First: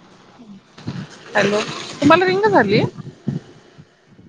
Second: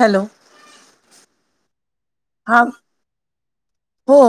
Hello. Hello, तुम्हाला ring हा झाली. हो.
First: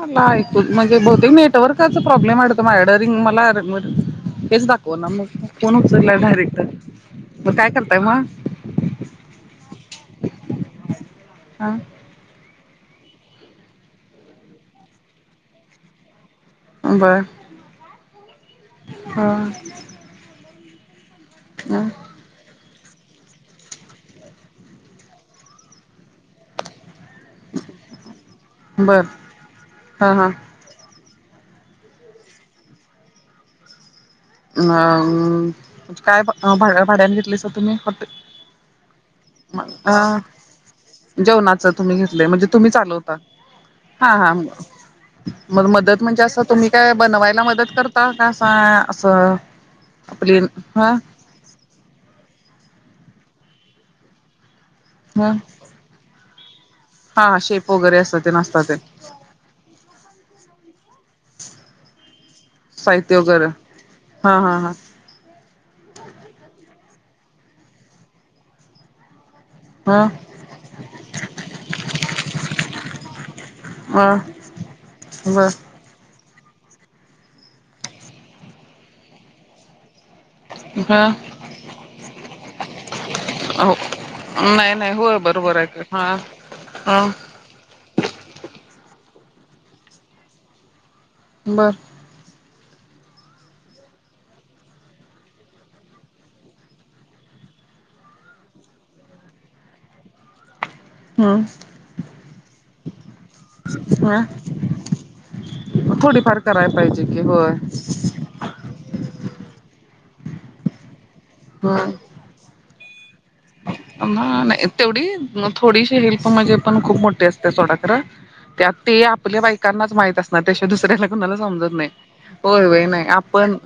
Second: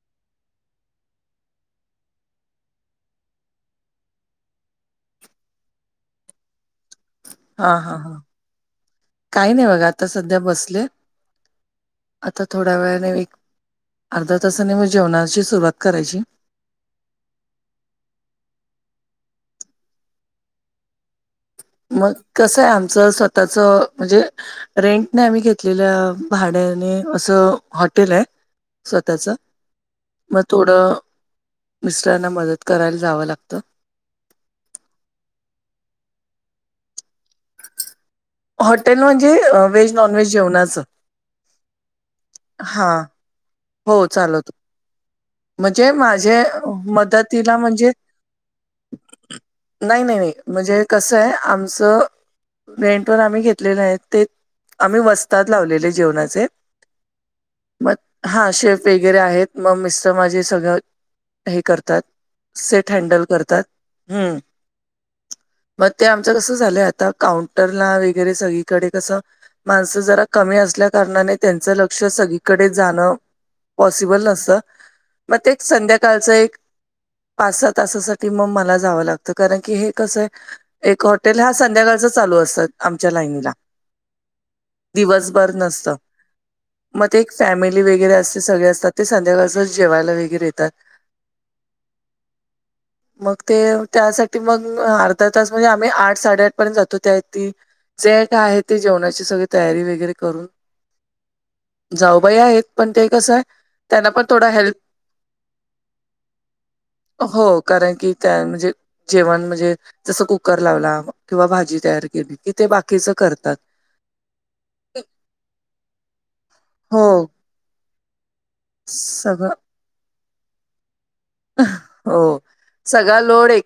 मला ऐकू म्हणजे बहुतेक नेटवर्कचा प्रॉब्लेम आहेत. माझ्याकड रिंग मला. हेच दाखव ना मग फोन ण उचलला डायरेक्ट. मग हा काय हा करताय हा.. मग काही नाही बघा आता सध्या बसले. हा आता थोड्या वेळाने एक, अर्ध्या तासाने मग जेवणाची सुरुवात करायची. बरं हा.. ह.. मग कसं आहे आमचं स्वतःच म्हणजे रेंटने आम्ही घेतलेल्या भाड्याने. असं हॉटेल आहे. बर स्वतःच हा हा मग. थोडं मिस्टरांना मदत करायला जावं लागतं. अ.. म्हणजे काय भा भाड्यान घेतलायसा तुम्ही हॉटेल. हॉटेल म्हणजे अ व्हेज नॉन व्हेज जेवणाचं. जेवणाच तुम्ही घेतले म्हणजे तुम्ही हा चालवता. हो हा हा चालवतो. मग म्हणजे मदत असं माझे तुम्ही काय बनवायला मदतीला मदत म्हणजे. करता का असं असं नाही नाही नाही आपली म्हणजे हा कस. ते आमच रेंट वर आम्ही घेतलेलं आहे ते. आम्ही हा वस्तात लावलेले जेवणाचे हा शेप मग वगैरे असतात ते हा नसतात ते शेफ एक. वगैरे आहेत मग मिस्टर माझे सगळं हे करतात. सेट साहित्य हँडल वगैरे करतात. हा हम्म... हा मग ते आमचं कस झालंय आता, काउंटरला वगैरे सगळीकडे कसं. माणसं हा जरा कमी असल्या कारणाने त्याचं लक्ष सगळीकडे जाणं. हा हा पॉसिबल असं मग बर तेच संध्याकाळच एक. पाच सहा तासासाठी मग मला जावं लागतं कारण की हे कसं आहे. एक हॉटेल हा संध्याकाळचा चालू असतात. आमच्या लाईनीला. हो नाही नाही होय दिवसभर बरोबर आहे की. नसत हा मग ह... ते एक फॅमिली वगैरे असते, सगळे असतात. ते संध्याकाळचं जेवायला वगैरे येतात. बर. मग ते त्यासाठी मग अर्धा तास म्हणजे आम्ही आठ साडेआठ पर्यंत जातो. त्या ती जे काय आहे ते जेवणाची सगळी तयारी वगैरे करून हम्म जाऊबाई आहेत, पण ते कसं त्यांना ह पण थोडा हेल्प थोडीफार कराय पाहिजे की हो होय. कारण की काय म्हणजे जेवण म्हणजे जसं कुकर लावला किंवा भाजी तयार केली. तीथे बाकीचं करत नाही नाही तेवढी थोडीशी हेल्प म्हणजे पण खूप हो मोठी असते सोडा खर. त्यात ते आपल्या सगळं बाईकांनाच माहित अस ना त्याच्या दुसऱ्याला कुणाला समजत नाही. हो. होय होय नाही आपण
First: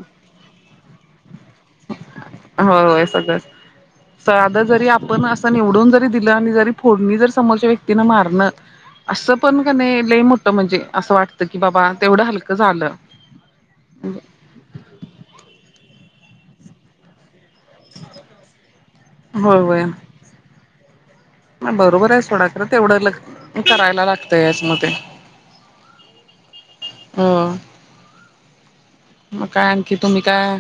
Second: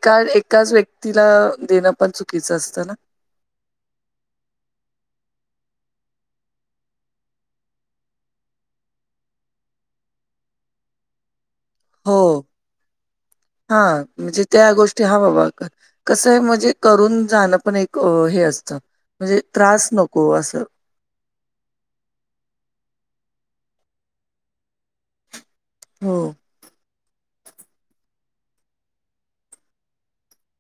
तिला देणंपण चुकीचं अस होय सगळंच. साधं जरी आपण असं निवडून जरी दिलं आणि जरी फोडणी जर समोरच्या व्यक्तीने मारणं असं पण कनई लई मोठं म्हणजे असं वाटतं की बाबा तेवढं हो. हलकं झालं. हां, म्हणजे त्या गोष्टी हा बाबा कसं आहे म्हणजे करून जाणं. पण एक हे असतं. म्हणजे होय होय त्रास नको असं. बरोबर आहे सोडा खर तेवढंल करायला लागतंयच मग ते. हो. हो, मग काय आणखी तुम्ही काय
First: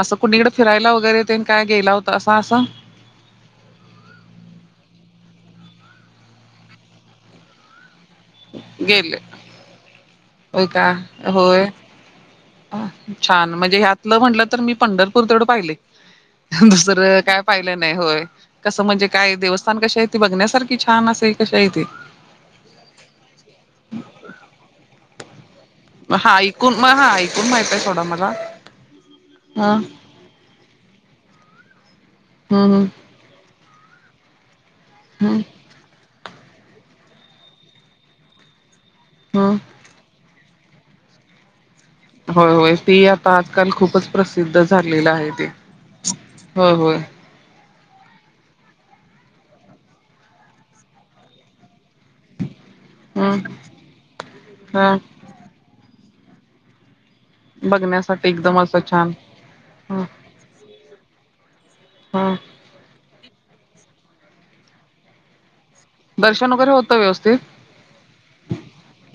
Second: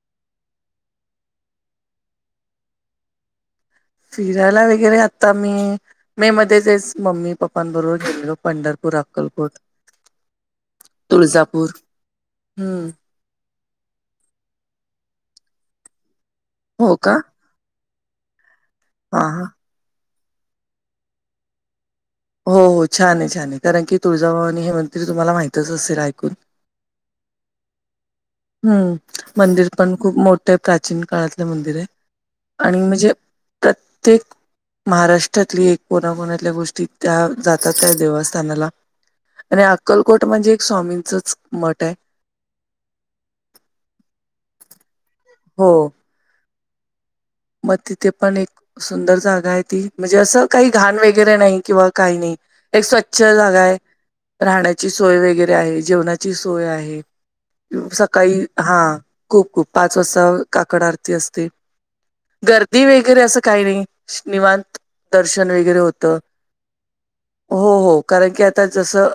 असं कुणीकडे फिरायला वगैरे तेन काय गेला होता असं असं. फिरायला वगैरे आता मी मे मध्येचच मम्मी पप्पांबरोबर गेलेलो. पंढरपूर, गेले अक्कलकोट, होय का होय तुळजापूर हम्म. छान म्हणजे ह्यातलं म्हटलं तर मी पंढरपूर तेवढं पाहिलंय. हो का? दुसरं काय पाहिलं नाही होय. कसं म्हणजे हां, काय हां. देवस्थान कशी आहेत ती बघण्यासारखी छान असे कशी आहे ती? हो हो छान आहे छान आहे, कारण की तुळजाभवानी हे मंदिर तुम्हाला माहितच असेल ऐकून. हा मग हा ऐकून माहितेय थोडा मला. हम्म ह मंदिर पण खूप मोठे आहे, प्राचीन काळातलं मंदिर आहे. आणि हम्म म्हणजे प्रत्येक हम्म. महाराष्ट्रातली कोणाकोणतल्या गोष्टी त्या जातात त्या देवस्थानाला आणि हम्म अक्कलकोट म्हणजे एक स्वामीचंच मठ आहे. होय होय ते आता आजकाल खूपच प्रसिद्ध झालेलं आहे ते. हो. होय होय. मग तिथे पण एक सुंदर जागा आहे ती म्हणजे असं काही घाण वगैरे नाही किंवा काही नाही. एक स्वच्छ हम्म जागा आहे, राहण्याची हा सोय वगैरे आहे. जेवणा ची सोय आहे. बघण्यासाठी सकाळी एकदम हा असं छान खूप खूप पाच ह वाजता काकड आरती असते. हां. गर्दी वगैरे असं काही नाही, निवांत दर्शन वगैरे होत दर्शन वगैरे होतं व्यवस्थित हो हो, कारण की आता जसं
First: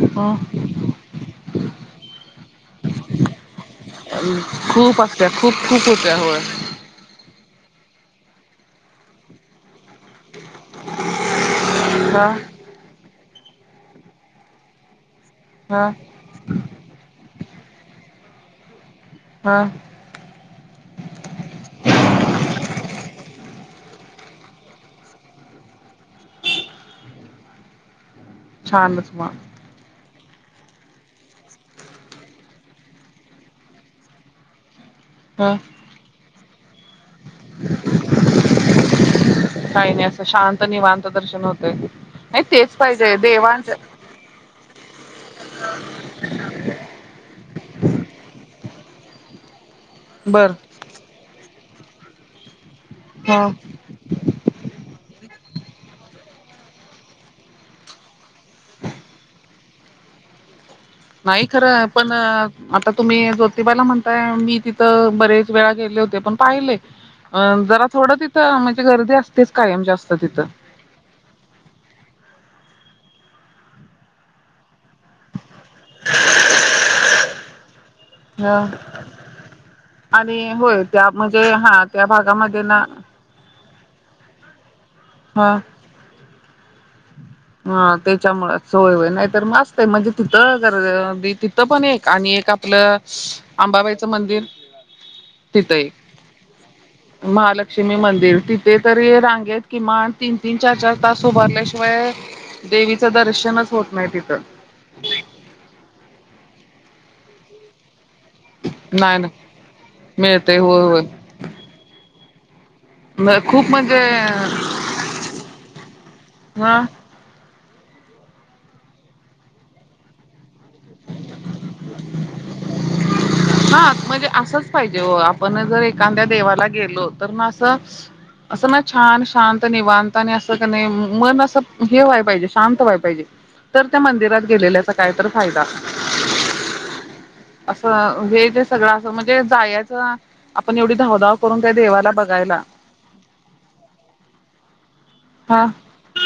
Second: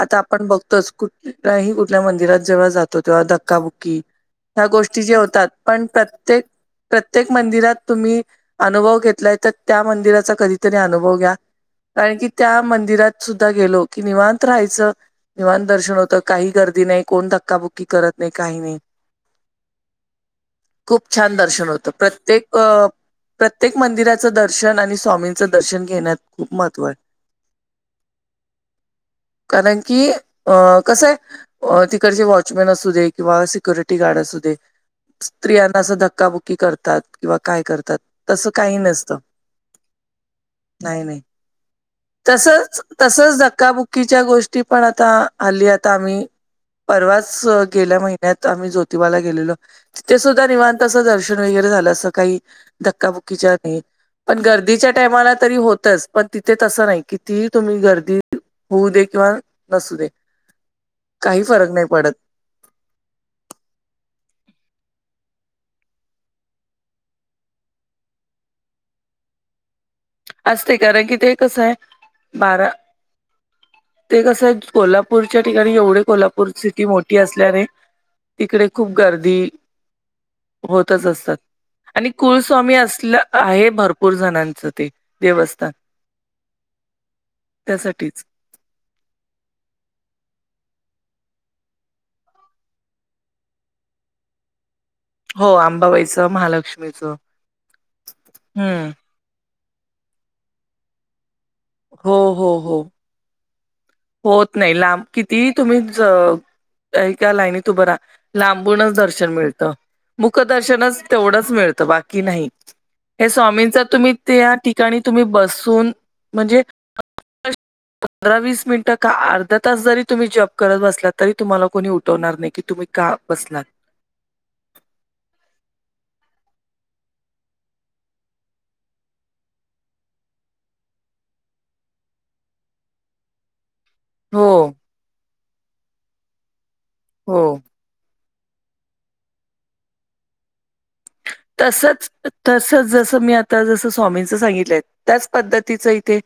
आता ह आपण बघतोच, कुठल्याही कुठल्या मंदिरात जेव्हा जातो तेव्हा धक्काबुक्की ह्या खूप गोष्टी जे असत्या होतात, खूप पण खूप होत्या होय. प्रत्येक प्रत्येक मंदिरात तुम्ही अनुभव घेतलाय, तर त्या मंदिरात त्याचा कधीतरी अनुभव घ्या, कारण हा की त्या मंदिरात सुद्धा गेलो, की निवांत राहायचं. निवांत हा दर्शन होतं. काही गर्दी नाही कोण धक्काबुक्की करत नाही काही नाही. हा. खूप छान दर्शन होतं. प्रत्येक अं.. प्रत्येक मंदिराचं दर्शन आणि स्वामींचं दर्शन घेण्यात खूप महत्त्व आहे. छानचं मग. कारण की अ कसं ये. तिकडचं वॉचमॅन असू दे किंवा सिक्युरिटी गार्ड असू दे. ह स्त्रियांना असं धक्काबुक्की करतात. किंवा काय करतात तसं काही नसतं. नाही नाही असं शांत नाही निवांत नाही दर्शन होते. नाही तेच पाहिजे देवा धकाबुक्कीच्या गोष्टी पण आता हल्ली आता आम्ही. परवाच गेल्या महिन्यात आम्ही ज्योतिबाला गेलेलो. तिथे सुद्धा बर निवांत असं दर्शन वगैरे झालं असं काही ह धक्काबुक्कीच्या नाही. पण गर्दीच्या टाईमाला तरी होतंच. पण तिथे तसं नाही कितीही तुम्ही गर्दी. होऊ दे किंवा नसू दे. काही नाही फरक खरं पण, पडत आता तुम्ही ज्योतिबाला म्हणताय. मी तिथं बरेच वेळा गेले होते पण पाहिले. अ जरा थोडं तिथं म्हणजे गर्दी असतेच कायम जास्त तिथं. असते कारण कि ते कसं आहे बारा ते कसं आहे कोल्हापूरच्या ठिकाणी एवढे कोल्हापूर सिटी मोठी असल्याने. ह तिकडे खूप गर्दी. आणि होय होतंच त्या असतात म्हणजे हा त्या आणि भागामध्ये कुळस्वामी ना असलं. आहे भरपूर जणांचं ते ह देवस्थान. हा त्यासाठीच. तेच्यामुळं. सोय हो नाही तर मग अस्तय म्हणजे, तिथं तिथं पण एक आणि एक आपलं. अंबाबाईचं मंदिर. हो तिथं एक आंबाबाईचं महालक्ष्मीचं महालक्ष्मी मंदिर तिथे हम्म. तरी रांगेत. किमान तीन तीन, चार चार तास उभारल्याशिवाय. हो हो हो.. देवीचं दर्शनच होत नाही तिथं होतं. नाही लांब किती तुम्ही एका लाईनीत उभ राहा. लांबूनच नाही दर्शन नाही मिळतं मिळतय होय मुखदर्शनच होय तेवढंच मिळतं बाकी नाही. हे खूप स्वामींच म्हणजे तुम्ही त्या ठिकाणी तुम्ही बसून. म्हणजे, ह पंधरा वीस मिनिटं का, अर्धा तास जरी तुम्ही जप. करत बसला तरी तुम्हाला कोणी उठवणार नाही की तुम्ही का बसलात. हा म्हणजे असंच पाहिजे हो. आपण जर एखाद्या देवाला गेलो तर मग असं. असं ना छान शांत निवांत आणि असं कणी मन असं हे व्हाय पाहिजे शांत व्हाय पाहिजे तर त्या मंदिरात हो, गेलेल्याचा काय तर फायदा. हो. असं हे जे सगळं असं म्हणजे जायाचं. आपण एवढी धावधाव करून त्या तसंच देवाला बघायला तसंच जसं मी आत जसं स्वामींच सांगितलंय त्याचं हा पद्धतीचं इथे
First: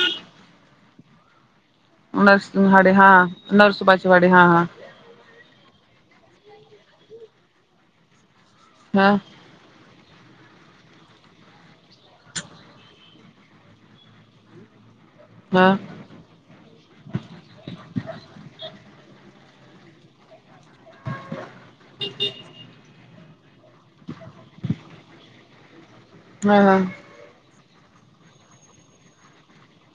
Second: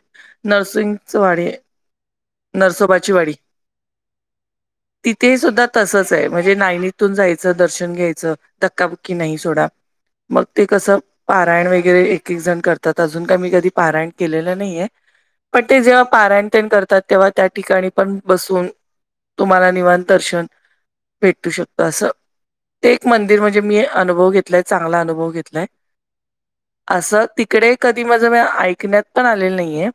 नरसिंगचवाडी. नर्सिंगवाडी हां.. नर्सोबाचीवाडी हा हा.. तिथेही सुद्धा तसंच आहे म्हणजे लायनीतून जायचं. दर्शन घ्यायचं हा धक्काबक्की नाही सोडा. मग ते कसं. पारायण वगैरे एक एक जण करतात. अजून काय मी कधी पारायण केलेलं नाहीये. पण हा ते जेव्हा पारायण. तेन करतात तेव्हा त्या ठिकाणी पण बसून तुम्हाला निवांत दर्शन. भेटू शकतो असं ते एक मंदिर म्हणजे, मी अनुभव घेतलाय चांगला अनुभव घेतलाय. हम्म.. असं तिकडे कधी माझं मग ऐकण्यात पण आलेलं नाही ये.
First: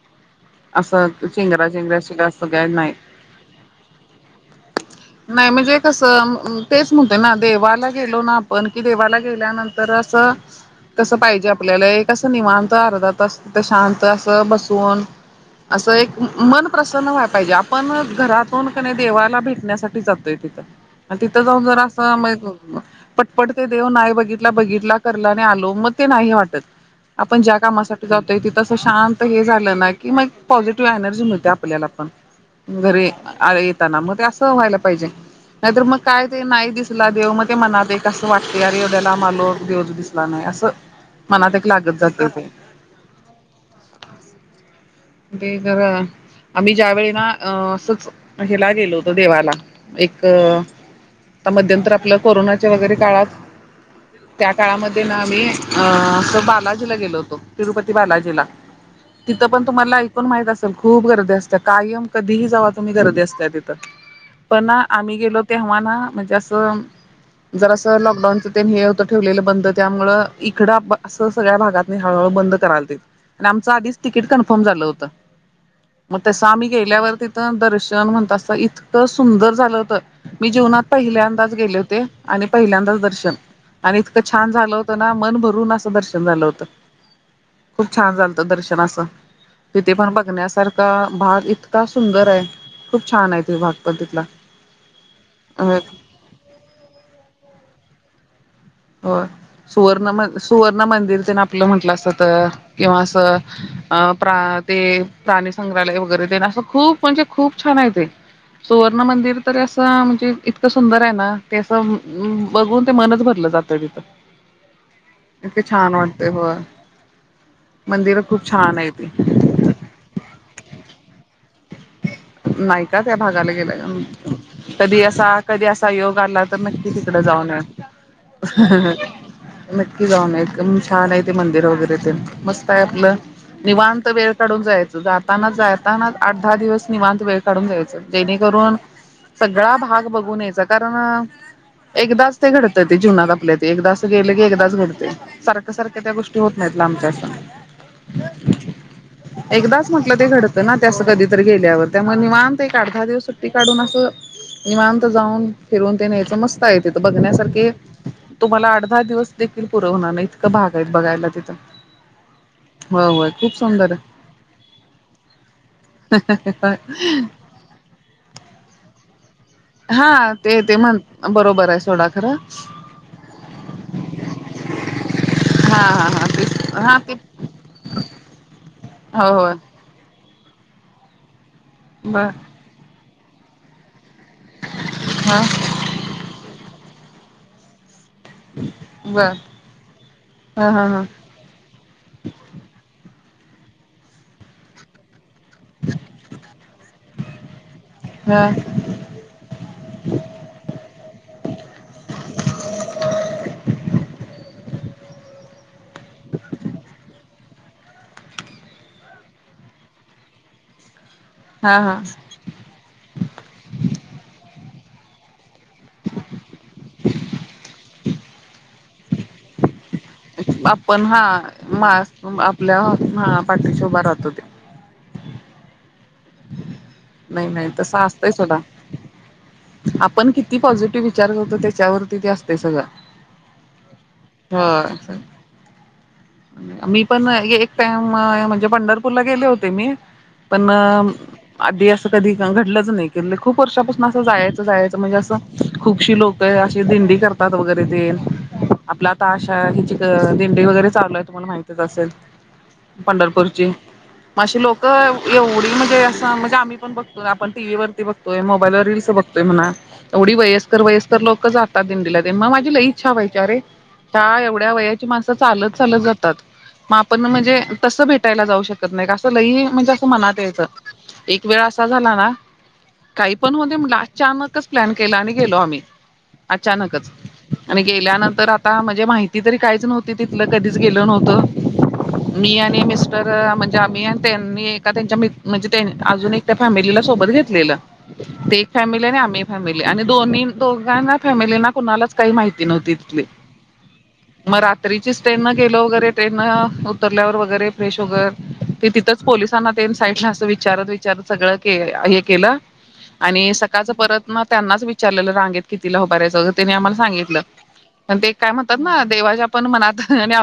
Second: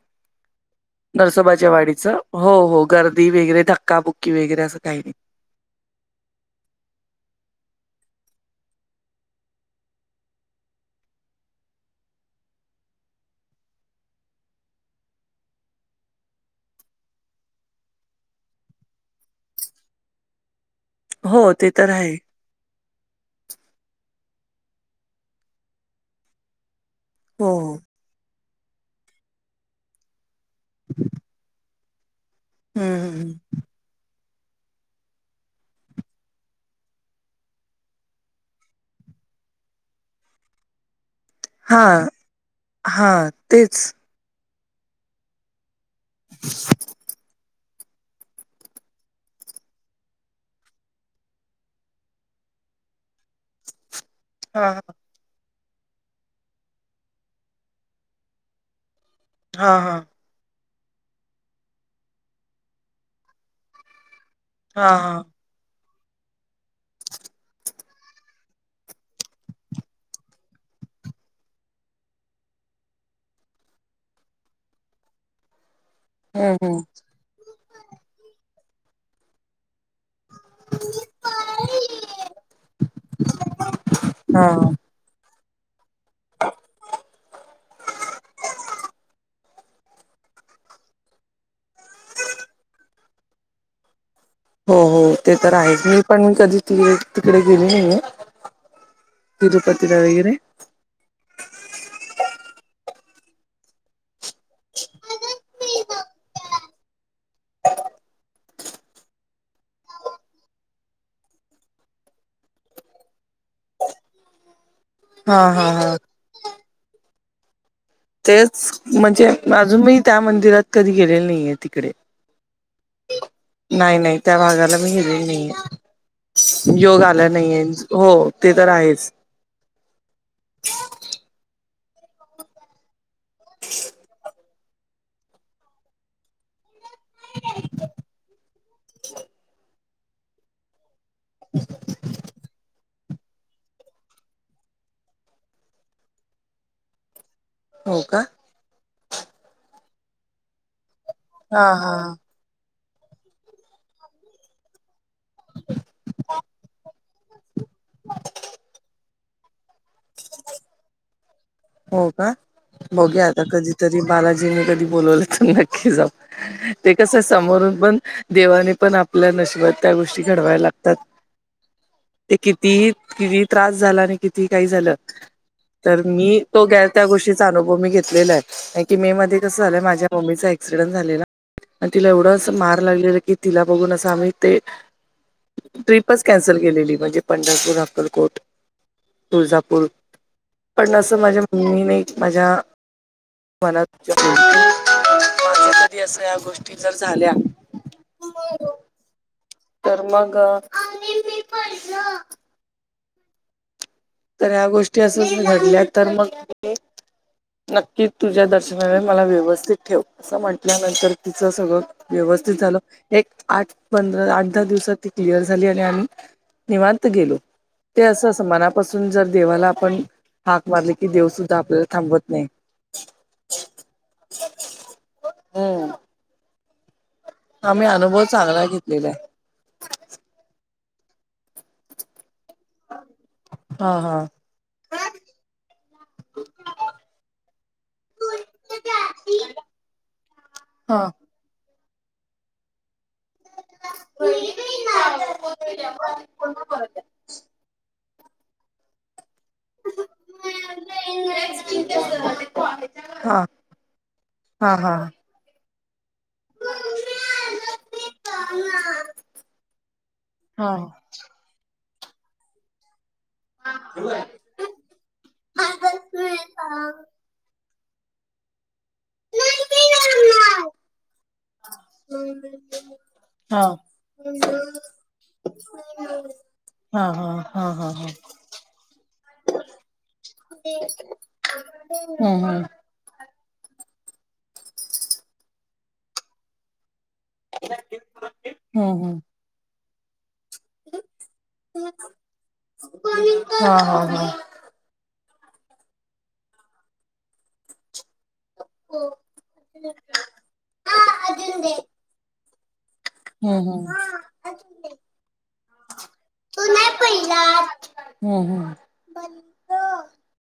असं चिंगरा नरसोबाच्या चिंगऱ्या वाडीच शिका असं हो काय हो.. नाही गर्दी वगैरे धक्काबुक्की वगैरे असं काही नाही. नाही म्हणजे कसं तेच म्हणतोय ना, देवाला गेलो ना आपण कि देवाला गेल्यानंतर असं. तसं पाहिजे. आपल्याला एक असं निवांत अर्धा तास असं शांत असं बसून. असं एक मन प्रसन्न व्हाय पाहिजे. आपण घरातून कणी देवाला भेटण्यासाठी. जाते तिथं तिथे हो जाऊन ते तर आहे. असं मन. पटपट ते देव नाही बघितला बघितला करला आणि आलो मग ते नाही वाटत. आपण हो ज्या हो. कामासाठी जातोय तिथ असं शांत. हे झालं ना की मग पॉझिटिव्ह एनर्जी मिळते आपल्याला पण हं घरी. हं हं. त्यांना मग ते असं व्हायला पाहिजे. नाहीतर मग काय ते नाही दिसला देव मग ते मनात एक असं वाटते. यार एवढ्या लांब आलो देवच दिसला नाही असं. मनात एक लागत जातंय ते. हा तेच. ते जरा आम्ही ज्या वेळी ना. अ असच हेला गेलो होतो देवाला एक. आता मध्यंतर आपलं कोरोनाच्या वगैरे काळात त्या हां हां. काळामध्ये ना आम्ही. अ असं बालाजीला गेलो होतो, तिरुपती बालाजीला तिथं पण हां तुम्हाला. हां. पण माहित असेल खूप गर्दी असते. कायम कधीही जावा तुम्ही गर्दी असत्या तिथं. पण हां आम्ही हां. गेलो तेव्हा ना म्हणजे असं. जरासं लॉकडाऊनच ते हे होतं ठेवलेलं बंद त्यामुळं इकडं आ.. असं. तर सगळ्या भागातनी हळूहळू बंद करालतीत आमचा आधीच तिकीट कन्फर्म. ठम झालं होतं मग, तसं हं आम्ही हं. गेल्यावर तिथं. तीत दर्शन म्हणतासा इतकं सुंदर झालं होत. मी जीवनात पहिल्यांदाच गेले होते. आणि पहिल्यांदाच दर्शन आणि इतकं छान हां. झालं. तो ना मन भरून असं दर्शन झालं होतं, खूप छान झालत दर्शन असं. तिथे पण बघण्यासारखा भाग इतका सुंदर आहे. खूप छान आहे त भाग पण तिथला. हो हो ते तर आहे. मी पण कधी त तिकडे गेली नाहीे ये. होय. तिरुपती ला सुवर्ण म वगैरे. सुवर्ण मंदिर तेन आपलं म्हटला सा तर. किंवा असं अ प्रा ते प्राणी संग्रहालय वगैरे तेन असं खूप. पण जे खूप छान आहे ते. सुवर्ण मंदिर तरी असं म्हणजे इतकं सुंदर आहे ना. ते असं बघून ते मनच भरलं जातं. तर तीत हां किती हां छान हां. वाटते होय. मंदिर खूप छान तेच आहे ती. म्हणजे अजून मी त्या मंदिरात कधी गेलेले नाहीे तिकडे. नाही का त्या भागाला गेला नाही नाही त्या भागाला मी कधी, गेलेली असा कधी नाहीये असा योग आला तर नक्की योग तिकडं आला जाऊन या. नाहीये हो ते तर आहेच. नक्की जाऊन या, एकदम छान आहे ते मंदिर वगैरे ते मस्त आहे. आपलं निवांत वेळ. काढून जायच जाताना च आठ दहा दिवस निवांत वेळ काढून जायच जेणेकरून. सगळा भाग बघून यायचा, कारण एकदाच ते घडत. ते जीवनात आपल्या ते एकदाच गेले की एकदाच घडते. सारख्या सारख्या त्या गोष्टी होत नाहीत लांबच्या असं. हो का. एकदाच म्हटलं ते घडतं ना ते असं कधीतरी हा गेल्यावर हा. त्यामुळे निवांत. एक आठ दहा दिवस सुट्टी काढून असं. निवांत जाऊन फिरून तेन यायचं, मस्त आहे तिथं बघण्यासारखे. तुम्हाला आठ दहा दिवस देखील पुर होणार नाही. इतकं भाग आहेत बघायला तिथं. हो का होय बघूया होय आता खूप सुंदर कधीतरी आहे बालाजीनी कधी बोलवलं तर नक्की. नक्की जाऊ ते कसं समोरून पण, देवानी पण आपल्या नशिबात. त्या गोष्टी हा ते घडवायला ते लागतात. म्हण बरोबर आहे सोडा खरं ते कितीही किती त्रास झाला आणि किती. काही झालं हा तर हा हा मी ते तो घ्या हा त्या ते गोष्टी. त्याचा अनुभव मी घेतला आहे मे हो महिन्यामध्ये होय कसं झालं मम्मीचा एक्सीडेंट झालेला. आणि तिला एवढ बर असं मार लागलेला की, तिला बघून असं आम्ही ते. हा. ट्रिपच कॅन्सल केलेली म्हणजे, पंढरपूर अक्कलकोट. बर तुळजापूर हा हा पण हा असं माझे. मी नाही माझ्या मनातच्या. कधी असं या गोष्टी जर झाल्या. ह.. तर मग, तर ह्या गोष्टी असंच घडल्या तर मग. नक्की तुझ्या दर्शनाने मला व्यवस्थित ठेव असं म्हंटल्यानंतर. तिचं हा सगळं हा व्यवस्थित झालं. एक आठ पंधरा आठ दहा दिवसात ती क्लिअर झाली आणि आम्ही निवांत गेलो. ते असं असं मनापासून जर देवाला आपण. हाक मारली आपण की हा देव सुद्धा आपल्याला मा थांबवत नाही आपल्या हा पाठीशी उभा राहतो ते. हम्म. नाही नाही आम्ही तसं अनुभव असतंय सोडा चांगला घेतलेला आहे. आपण किती पॉझिटिव्ह विचार करतो त्याच्यावरती ते असतं. ते सगळं. हा हा हा.. मी पण एक टाइम म्हणजे, पंढरपूरला गेले होते मी. पण हा आधी असं कधी घडलंच नाही. की खूप वर्षापासून. असं जायचं जायचं म्हणजे, असं खूपशी लोकं अशी दिंडी करत. तात वगैरे तेन आपला आता आशा हिची. दिंडी वगैरे चालतं. तुम्हाला माहितीच असेल, पंढरपूरची मग अशी लोक हा एवढी म्हणजे. म्हणजे आम्ही पण बघतोय. आपण टी व्ही वरती बघतोय. मोबाईलवर रील्स बघतोय म्हणा एवढी हा हा वयस्कर वयस्क तर लोकं जातात दिंडीला ते मग माझी लई इच्छा व्हायची अरे या एवढ्या वयाची. ती माणसं चालत चालत जातात. मग आपण म्हणजे तस भेटायला जाऊ शकत. हरकत नाही असं लय म्हणजे, असं मनात यायचं एक वेळ असा झाला ना. काही पण हा होऊ दे म्हणलं, अचानकच प्लॅन केला आणि गेलो आम्ही. हा अचानकच हा हा आणि हा हा हा गेल्यानंतर आता म्हणजे, माहिती तरी काहीच नव्हती तिथलं कधीच. गेलो नव्हतो. हम्म हम्म मी आणि मिस्ट तर म्हणजे आम्ही आणि त्यांनी एका तेच्या म्हणजे अजून एक त्या फॅमिलीला सोबत घेतलेलं. ते एक हम्म फॅमिली हम्म आणि आम्ही फॅमिली आणि दोन्ही दोघांना फॅमिलीना कुणालाच काही माहिती नव्हती तिथली. हा हा हा.. तरीचीच ट्रेन न गेलं वगैरे ट्रेन न, उतरल्यावर वगैरे फ्रेश वगैर. ते तिथंच पोलिसांना ते साईडला असं विचारत विचारत सगळं के हे केलं. आणि हम्म हम्म सकाळचं परत, मग त्यांनाच विचारलेलं रांगेत कितीला उभारायचं? त्यांनी आम्हाला सांगितलं. ते हम्म काय हम्म म्हणतात ना, देवाच्या पण मनात. आणि